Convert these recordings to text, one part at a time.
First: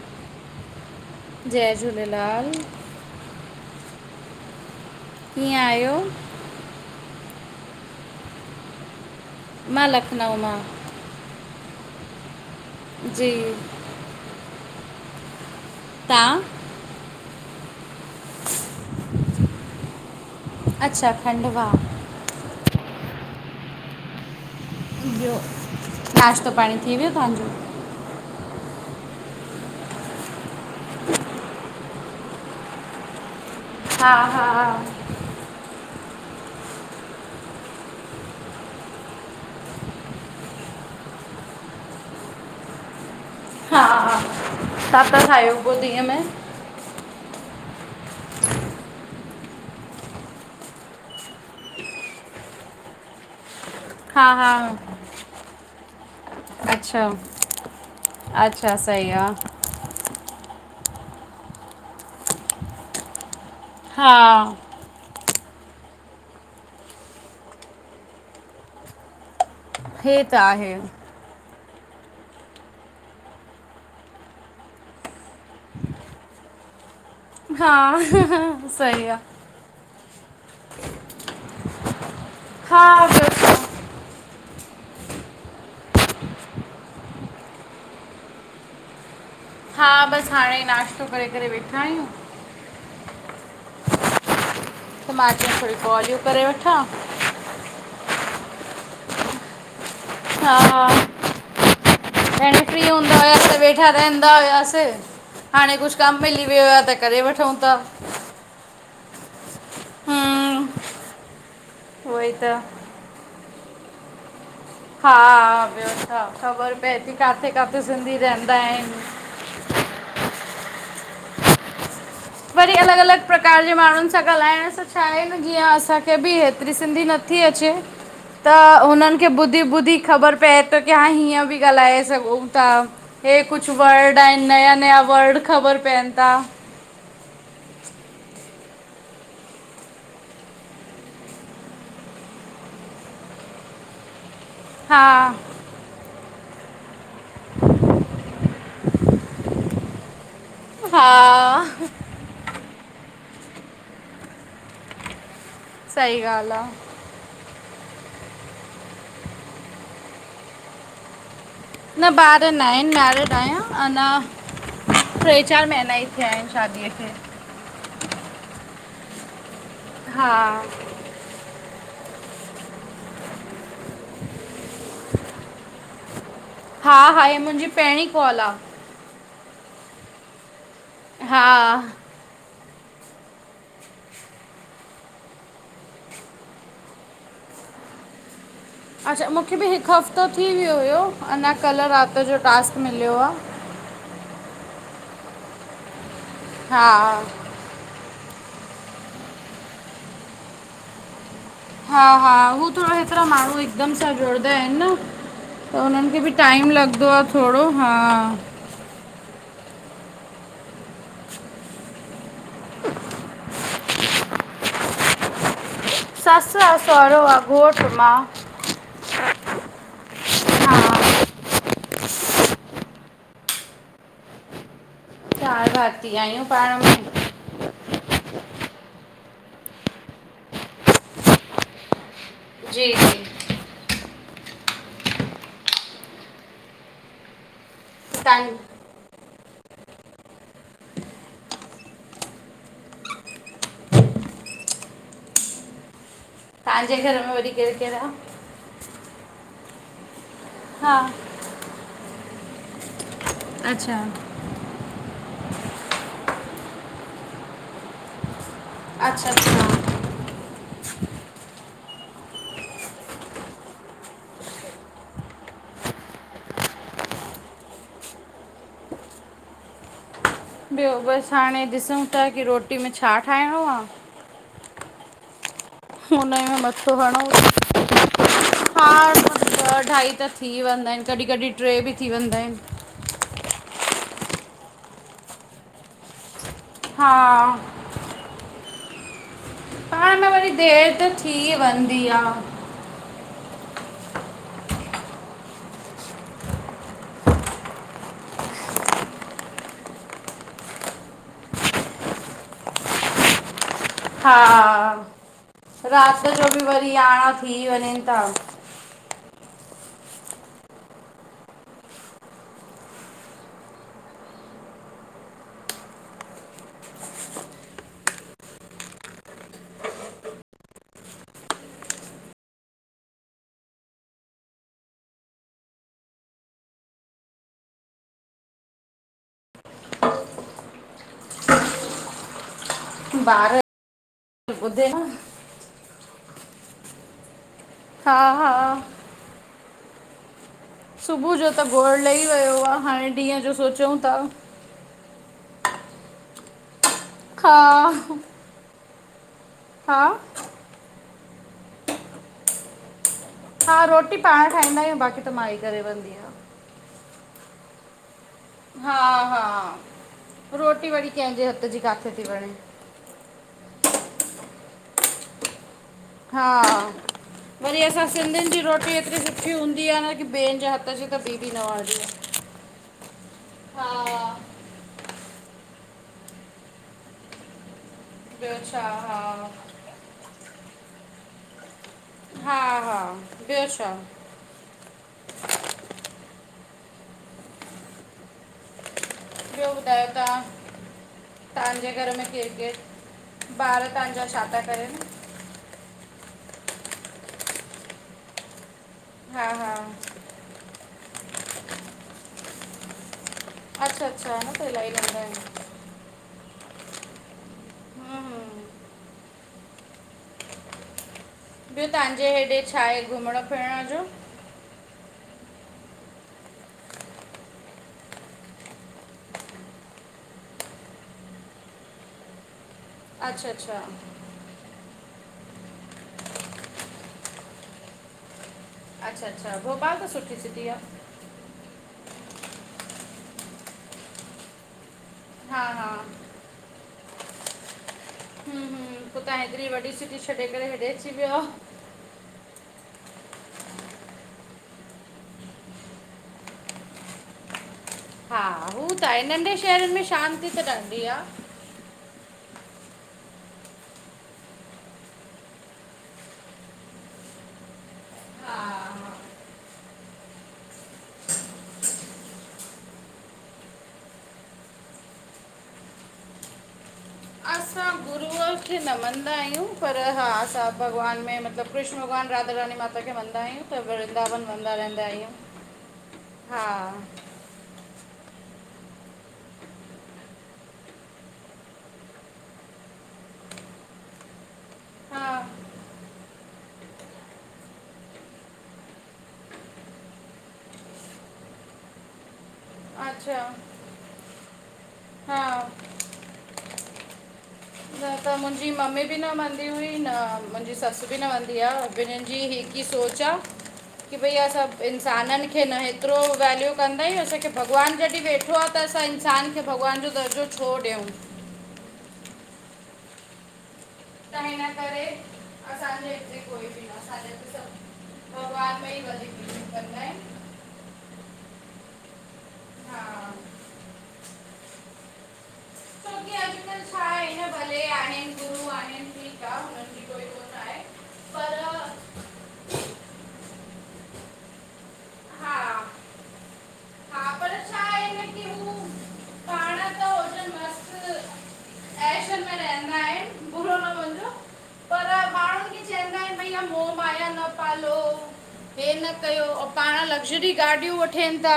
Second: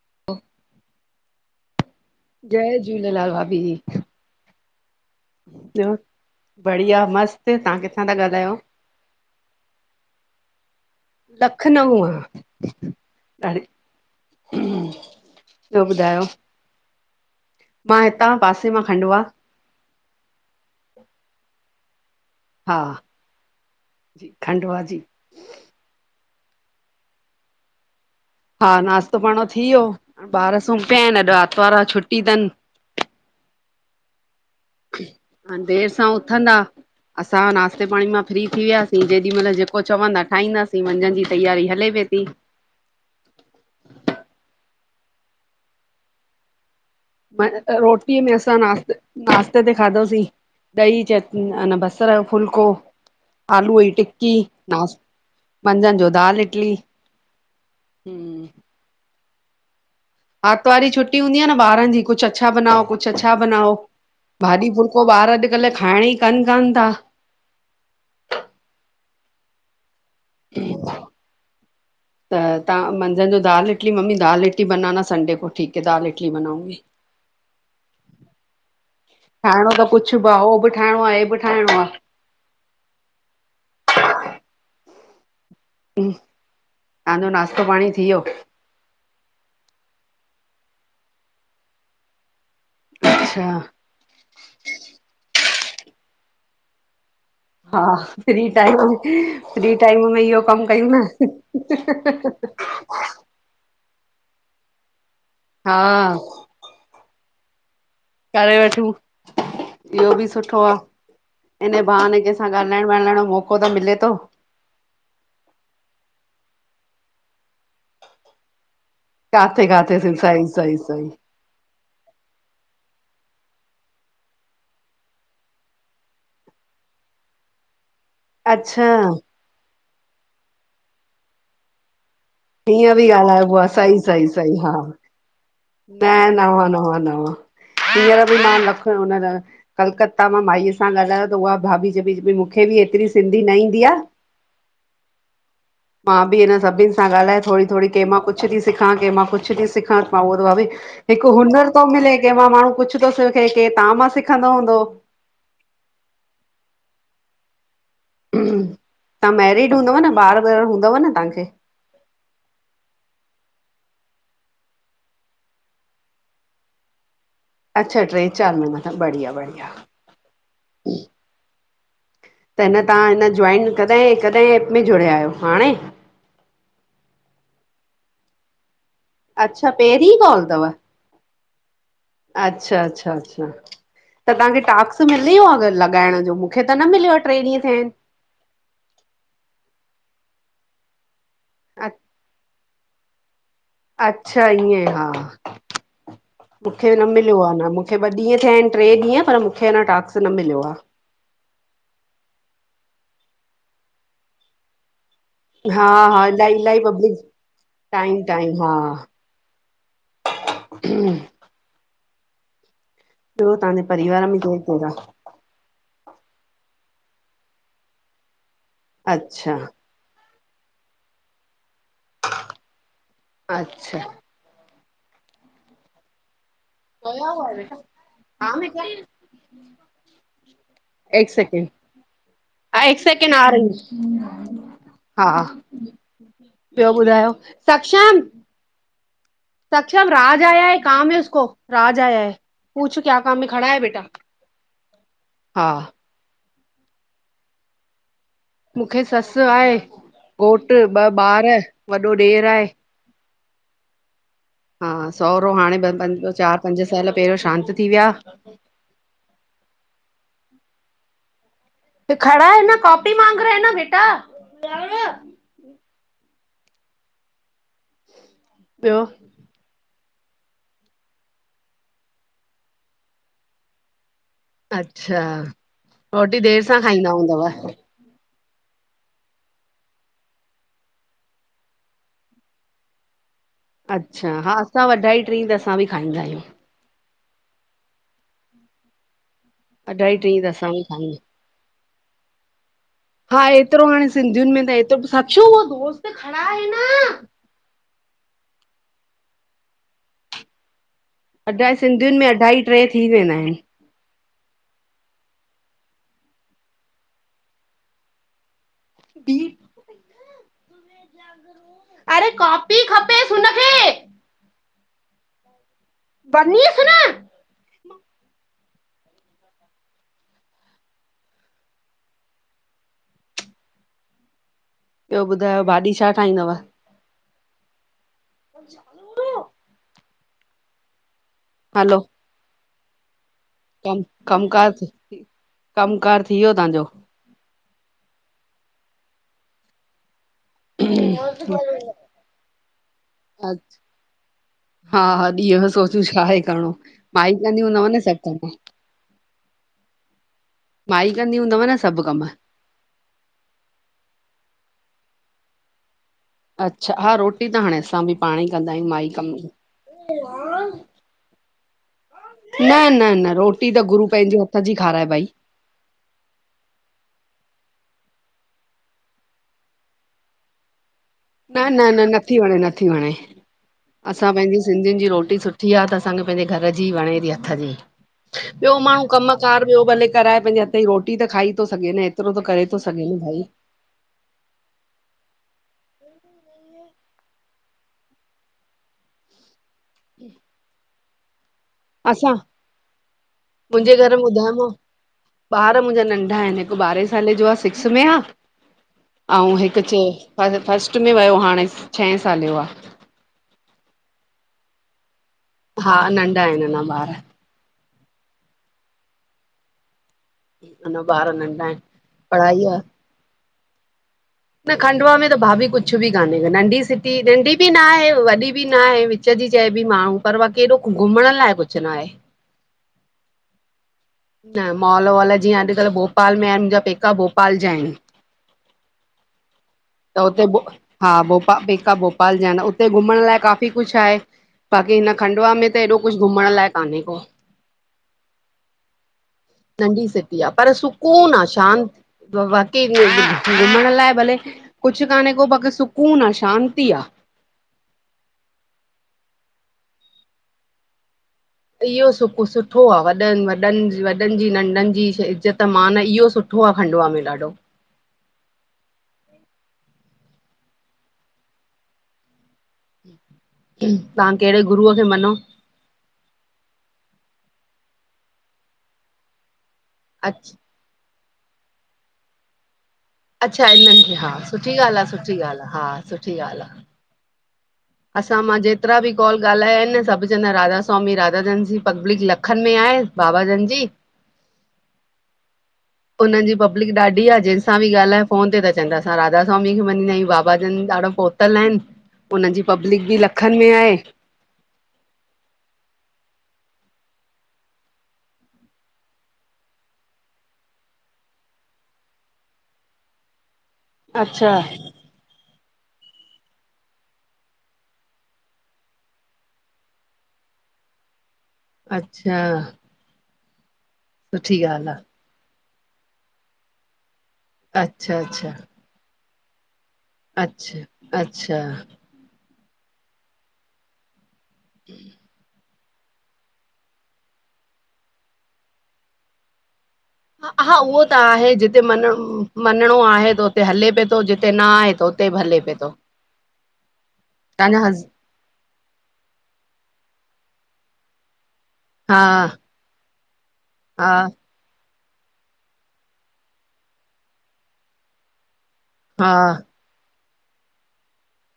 [inaudible] जय झूलेलाल! जय झूलेलाल, भाभी। कीअं ॿियो आयो। बढ़िया, मस्त तां किथां ता ॻाल्हायो? मां लखनऊ मां। लखनऊ! जी। ॾाढी ॿियो ॿुधायो। तव्हां मां हितां पासे मां खंडवा। अच्छा, खंडवा! हा, जी खंडवा जी। ॿियो नाश्तो पाणी थी वियो तांजो। हा नाश्तो पाणो थी वियो ॿार सुम पिया इन अॼ आतवार आ छुटी तन। हा-हा। हाण देर सां उथंदा। असां नाश्ते पाणी मां फ्री थी वियासीं जेॾी मल जेको चवंदा ठाईंदासीं मंझंद जी तयारी हले पई ती। हा हा छाता ठायो पो ॾींहं में? म रोटीअ में असां नश्त नाश्ते ते खादोसीं। ॾही चट अन बसर जो फुलको आलू जी हा टिक्की हा नास्त मंझन जो दाल इटली हूं। त सई आ। आर्तवार ॾींहं छुटी हूंदी आ न ॿारन जी कुछ अछा बनाओ कुछ अछा बनाओ हा भाॼी फुल्का। पो ॿार अॼकल खाइण जी कन कान ता। हे त आहे। त तां मंझन जो दाल इटली मम्मी दाल इटली बनाना संडे को ठीक है दाल इडली बनाऊंगी। हा सई आ। ठाइणो त कुछ ब ओ बि ठाइणो आ हे बि ठाइणो आ हा! ॿियो छा तांजो नाश्तो पाणी थी वियो। हा बस हाणे ई नाश्तो करे करे वेठा आयूं। अच्छा! त मां चयो थोड़ी कॉल ई करे वठां। हा फ्री टाइम फ्री टाइम में इयो कम कयूं हा न। वांदा हुआसे हाणे हा कुछ कम मिली वियो आ त करे वठऊं ता। करे वठूं इयो बि सुठो हम्म, आ इन उहो बहाने ई केंसां त ॻाल्हाइण मनण जो मौको त मिले तो। हा ॿियो छा ख़बर पए ती काथे काथे सिंधी रहंदा आइन। काथे काथे स सई सई सई वरी अलॻ अलॻ प्रकार जे माणुन सां ॻाल्हाइण सां छा आए‌न जीअं असांखे बि हेतरी सिंधी नथी अचे त अच्छा हुनन खे ॿुधी ॿुधी ख़बर पए तो की हाण हीअं बि ॻाल्हाए सघूं हीअं बि हे ॻाल्हाइबो कुझ आहे सही वर्ड सही आहिन सही हा नया नया वर्ड ख़ब - - न न व न व न हींअर बि मांख हुन - - कलकत्ता मां माईअ सां ॻाल्हायो त उहा भाभी चवे मूंखे बि एतिरी सिंधी न ईंदी आ। हा - - मां बि हिन सभिन सां ॻाल्हाए थोरी थोरी कंहिमां कुछ थी सिखां कंहिमां कुछ थी सिखां। हा हिकु हुनर थो मिले के मां माणहू कुछ थो सिखे के तव्हां मां सिखंदो हूंदो। सही ॻाल आ। तव्हां मैरिड हूंदव न ॿार व हूंदव न तव्हांखे। न ॿार न आहिन मैरिड आहिया अञा - - ट्रे चार महीना ई थिया आहिन शादीअ खे। अच्छा ट्रे चार महिना मथ बढ़िया- बढ़िया। हा - - त हिन तव्हां हिन जइन कॾहिं- कॾहिं एप में जुड़िया आहियो हाणे। हा -हा हे मुंहिंजी पहिरीं कॉल आ। अच्छा पहिरीं कॉल अथव। हा - - अच्छा-अच्छा- अच्छा - - त तव्हांखे टास्कस मिल वियो अगर लॻाइण जो मूंखे त न मिलियो आहे ट्रे ॾींहं थिया आहिन। अच्छा! मूंखे बि हिक हफ़्तो थी वियो हुयो अञा कल्ह रात जो टास्क मिलियो आ। अच्छा ईएंं हा हा मूंखे न मिलियो आ न। मूंखे ॿ ॾींहं थिया आहिन ट्रे ॾींहं पर मूंखे अञा टास्क्क न मिलियो आ। हा- हा हू थोरा हेतिरा माणहू हिकदम सां जुड़ंदा आहिन न। त हा हुनन खे हा बि इलाही टाइम इलाही लॻंदो आ पब्लिक थोरो हा। टाइम हा टाइम - - हम्म - - बीइयो त्हांजे परिवार में केरु पा - - सस आ सुहरो आ घोठ मां। अच्छा - - हा अच्छा - - चार भाती आहियूं पाण में। कया हुआ आहे बेटा हा बेटा - - हिक सेकड हा जी हिक जी सेकेंड आ रह - - हा ॿियो ॿुधायो - - ऐं - - [inaudible] सक्षम राज आया हे काम हे उसको राज आया हे। पूछो क्या काम में खड़ा हे बेटा हा। तव्हांजे घर में वरी केर केर आ। मूंखे ससु आहे घोट हा ॿ ॿार वॾो ॾेर आहे। अच्छा - - हा सहुरो हाणे चार पंज साल पहरियों शांत थी विया। अच्छा- अच्छा - - तो खड़ा हे न कॉपी माग रहा ह न बेटा। ॿियो - - ॿियो बस हाणे ॾिसूं था की रोटी में छा ठाहिणो आ। अच्छा रोटी देर सां खाईंदा हूंदव। हार ॿ अढाई त थी वेंदा आहिन कॾहिं कॾहिं ट्रे भी थी वेंदा आहिन। अच्छा! हा असां वढाई टीं त असां बि खाईंदा आहियूं। हा अढाई पाण में टीं वरी त असां बि खाईंदा देर त आहियूं थी वेंदीआ। हा हेएतिरो हाणे सिंधियुन में त हेतुब् साचू वो दोस्त खड़ा हे ना - - अढाई सिंधियुनि में अढाई टे् थी वेंदा आहिन। हा रात जो बि वरी यारहं थी वञनि था। बि अगरि ओ अरे कॉपी खपेस हुनखे। वनीस न। ॿियो ॿुधायो भाॼी छा ठाहिंदव? जा रा हूँ ना हलो। ॿार। कम कम कार थ ॿुधे न कम कार थी वयो तव्हांजो? हा हा। सुबुह जो त गौढ लही वयो आहे हाणे ॾींहं जो सोचयू ता। हा हा ॾींह यो सोचूं छा आहे करणो? माई ॿ कंदी हूंदव न हा सभ कम त हा। माई कंदी हूंदव न सभ कम? हा रोटी पाण ठाहींदा आहियूं बाक़ी त मांई करे वेहंदी आ। अच्छा हा रोटी त हाणे असां बि पाण ई कंदा आहियूं हा माई कम हा रोटी वरी कंहिंजे हथ जी किथे थी वणे न न न रोटी टी त गुरू पहिंजे हथ जी खाराए भाई। हा वरी असां सिंधियुनि जी रोटी एतिरी सुठी हूंदी आह न की ॿियन जे हथ जी। त ॿी बि न न न वणंदी आहे नथी वणे नथी वणे असां हा पहिंजी सिंधियुनि जी रोटी सुठी थी आह त असांखे पहिंजे घर जी ही वणे थी हथ जी ॿियो छा माण्हू हा कमकार ॿियो भले। कराए पहिंजे हथ जी रोटी त खाई थो सघे न एतिरो त हा करे थो हा सघे न भाई। ॿियो छा ॿियो ॿुधायो तव्हां? तव्हांजे घर में असां केर केर ॿार मुंहिंजे घर में तव्हांजा छा था ॿुधायोमांव करेन? ॿार मुहिंजा नंढा आहिनि हिक ॿारहें साले जो आहे सिक्स में आ। हा ऐं हा हिक चो पहिंजे फस्ट में वयो हाणे छहे साले जो आहे अच्छा अच्छा न त ईलाही नंढा आहिनि। हा नंढा आहिन अञा ॿार। हम्म, हम्म। अञां ॿार नं। ॿियों तव्हांजे हेॾे छा आहे घुमणु फिरण जो? न खंडवा में त भाभी कुछ बि काने नंढी सिटी नंढी बि न आहे वॾी बि न आहे विच चजी चएबि माणु पर वाकी हेॾो घुमण लाइ कुछ नाहे। अच्छा अच्छा। न मॉल वॉल जीअं अॼुकल भोपाल में आहिन मुंहिंजा पेका भोपाल जा आहिन। अच्छा अच्छा भोपालत त हुते भु हा भोपाल पेंकाभोपाल जा आहिन उते घुमण लाइ काफ़ी कुछ आहे। बाक़ी हिन खंडुवा हा में त हा हेॾो कुछ घुमण लाइ काने को। हुं हुं पोइ तहां हेतरी वॾी नंढी सिटी छॾे करे हेॾे अची वयव वाकई घुमण लाइ भले कुछ काने को बाक़ी सुकून आहे शांती आ। हा हू त आहे नंढे शहरन में शांती त रहंदी आ। इहो सु सुठो आ। वॾनि- वॾनि- वॾनि जी नंढनि जी इज़्ज़त- मानु इहो सु सुठो आ खंडुआ में ॾाढो। हा हा तव्हां केहिड़े गुरूअ खे मञो? असां गुरूअ गुरूअ खे न मञदा आहियूं, पर हा अच असां भॻवानु में मतिलबु कृष्ण भॻवानु- राधा- रानी मां। अच्छा इन्हनि खे हा, सुठी ॻाल्हि आ- आहियूं सुठी ॻाल्हि आ- हा सुठी हा ॻाल्हि आ। असां मां जेतिरा बि कॉल ॻाल्हाया आहिनि न सभु चवंदा आहिन राधा- स्वामी राधा- जनि सी, पब्लिक लखनि में आहे। बाबा जनि जी। हा हुननि जी पब्लिक ॾाढी आ, जहिं सां बि ॻाल्हाए, फोन ते चवंदा असां राधास्वामी खे मनींदा आहियूं। बाबा जनि ॾाढो प तल आहिन। उननि जी पब्लिक बि अच्छा लखनि में आहे। हा न त मुंहिंजी मम्मी बि न मनंदी हुई न मुंहिंजी ससु बि न मनंदी आ। ॿिन्हिन जी हि इ सोचां की भई अच्छा असां इंसाननि खे न हेतरो वैल्यू कंदा आहियूं। असांखे भॻवानु जॾहिं वेठो आ त असां इन्सानु खे भॻवानु जो दर्जो छो ॾियऊं? अच्छा। त सुठी हिनि ॻाल्हि आ करे असांजे हिते कोई भी न असांजे अच्छा- अच्छा। कंदा एनि। अच्छा- अच्छा [inaudible] छोकी अॼुकल्ह छा आहे न, भले आहिनि गुरू आहिनि, ठीकु आ। हुनन्जी हा उहो त आहे, जिते मञ मञंणो आहे त ते हले पियो तो, जिते न आहे त उते बि हले पियो तो, तव्हांजा हस हा। आहिनि, बुरो न हा। मञिजो पर माण्हुनि खे चवंदा आहिनि, भईया मोह- माया न पालो। हे न हा पाणु लग्ज़री गाॾियूं वठेनि ता,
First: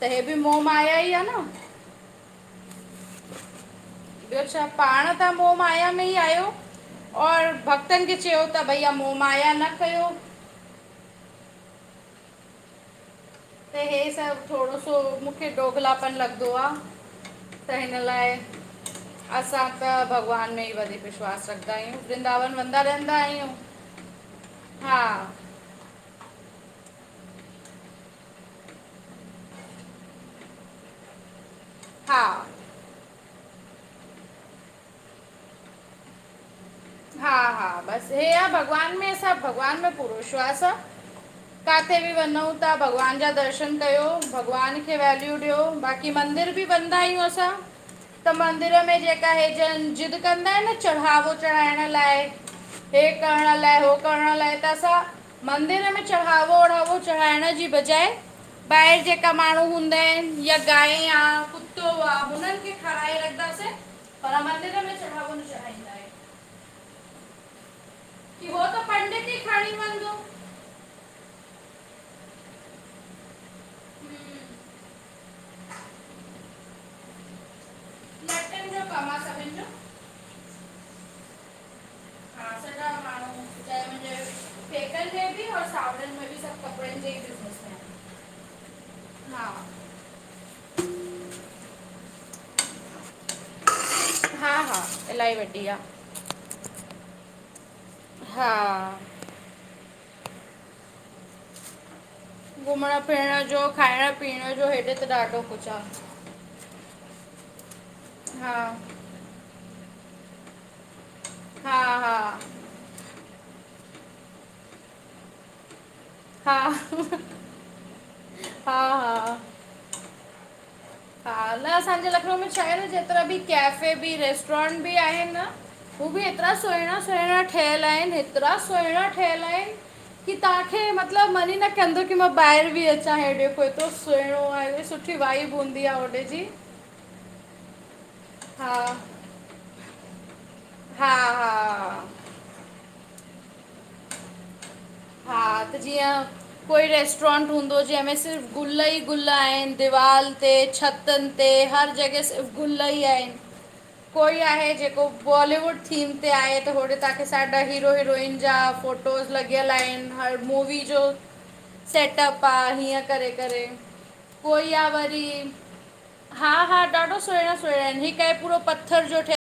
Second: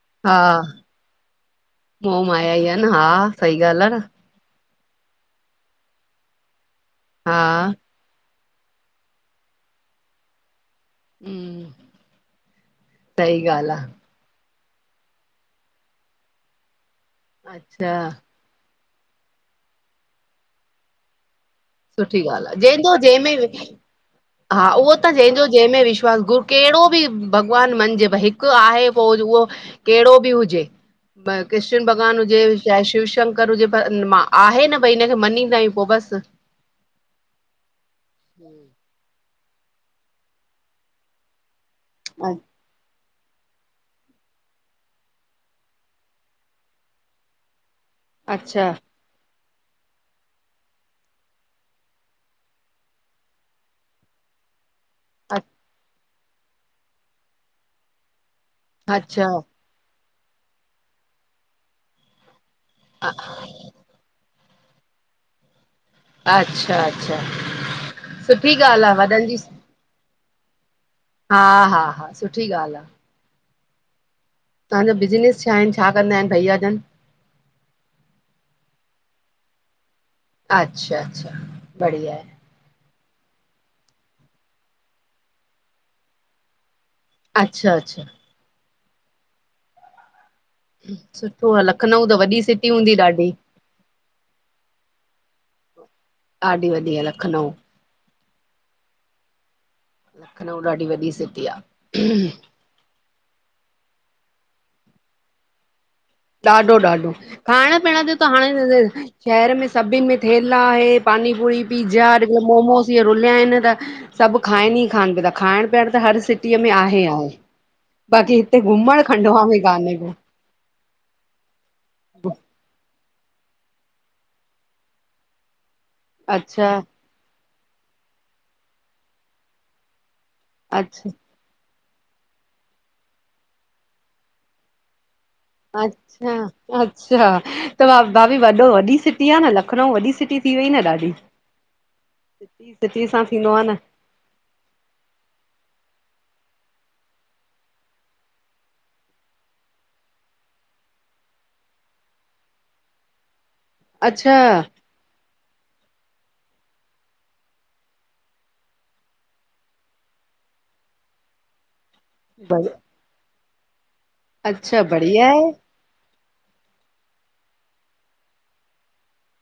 त हे बि हा मोह- माया ई आ न? मोह- माया ई आ न, हा सही ॻाल्हि आ न? ॿियो छा, पाणु त मोह- माया में ई आहियो। हा तनि खे चयो ता, भई मोह- माया न कयो। हम्म। सही ॻाल्हि त हे आ सभु थोड़ो सो मूंखे दोगलापन लॻदो आ। त अच्छा हिनि लाए असां त भॻवानु में ई वधीक विश्वासु रख सुठी ॻाल्हि आ। जंहिंजो- जंहिंमें हा उहो त जंहिंजो जंहिंमें विश्वास गुर केहिड़ो भी भॻवानु मञिजे, भई हिकु आहे पो उहो केहिड़ो बि हुजे, भ कृष्ण हा भॻवानु हुजे। चाहे शिव -शंकर हुजे पर मां आहे न भई हिनखे मञीदा आहियूं, पोइ बसि हा-हा बसि हे आ। भॻवानु में सभु भॻवानु में पूरो विश्वासु आ। काथे बि वञऊं ता, भॻवानु जा दर्शनु दर्शन कयो, भॻवानु खे वैल्यू ॾियो। बाक़ी मंदिर भी वेनदा आहियूं असां। त अच्छा। मंदिर में जेका हे ज ज़िद कंदा आहिन न चढ़ावो कराइणु लाए- हे करणु लाइ -हो करणु लाइ त असां अ- मंदिरु में चढ़ोओ- वढ़ाओ चढ़ाइण जे बजाए, ॿाहिर अच्छा, जेका माण्हूं हूंदा आहिन या गायं आ- कुत्तों आ हुननि खे खा हा [unintelligible] पर मंदिरु में चढ़ावो न चणाइ अच्छा- अच्छा सुठी ॻाल्हि आ। वॾनि जी हा- हा- हा सुठी ॻाल्हि आ। हम्म तव्हांजो बिज़नेस छा आहे, छा कंदा आहिनि भइया जनि? लटनु जो कमु आ असा अच्छा- अच्छा बढ़िया आहे। हा सॼा माण्हूं, चाहे मुंजे पेकन में भी और सावरनि में भी सभु कपड़नि जे अच्छा- अच्छा। हा सुठो आ, लखनऊ त वॾी सिटी हूंदी ॾाढी? हा- हा इलाही वॾी आ। ॾाढी वॾी आ लखनऊ। हा। लखनऊ ॾाढी वॾी सिटी आ। घुमणु- फिरणु जो- खाइणु- पीअणु जो हेॾे त ॾाढो कुछ आ। ॾाढो -ॾाढो- खाइणु-पीअणु जो त हा हाणे शहरु में सभिनि में थेला हे पानी- पुरी, हा पिज़ा हा अॼुकल्ह मोमोस इ रुलिया आहिनि त सभु खाइनि ई खाइन नि पियनि ता, खाइणु पीअणु त हर हा सिटीअ में आहे हो, बाक़ी हिते हा घुमणु हा खंडवा में काने को। हा न असांजे लखनऊ में छा आहे न जेतिरा बि केफे बि रेस्टोरेंट बि आहिनि न? हू बि हेतिरा अच्छा सुहिणा- सुहिणा ठहियलु आहिनि। हेतिरा सुहिणा ठहियलु आहिनि। की तव्हांखे अच्छा मतिलबु मन ही न कन्दो की मां ॿाहिर बि अचां, हेॾे पयो तो सुहिणो आ, सुठी वाइबु अच्छा-अच्छा त भाभी हा वॾो-वॾी सिटी आ न, लखनऊ वॾी सिटी थी वई न ॾाढी, हा हा सिटी-सिटी सां थींदो आहे न? हा त जीअं कोई रेस्टोरेंट हूंदो, जंहिंमें सिर्फ़ु गुल ई ग़ुल आहिनि, दीवालु ते छत छतनि ते हर जॻह सिर्फ़ गुल ई आहिनि। अच्छा कोई आहे जेको बॉलीवुड थीम ते आहे त, होॾे तव्हांखे साढा हीरो- हीरोइन जा फ़ोटोस लॻियलु आहिनि। मूवी जो सेटअप आ, हीअं करे- करे। कोई अच्छा या वरी बढ़िया आहे हा- हा ॾाढा सुहिणा-सुहिणा आहिनि। हिकु आहे जो पूरो पत्थर जो ठहियलु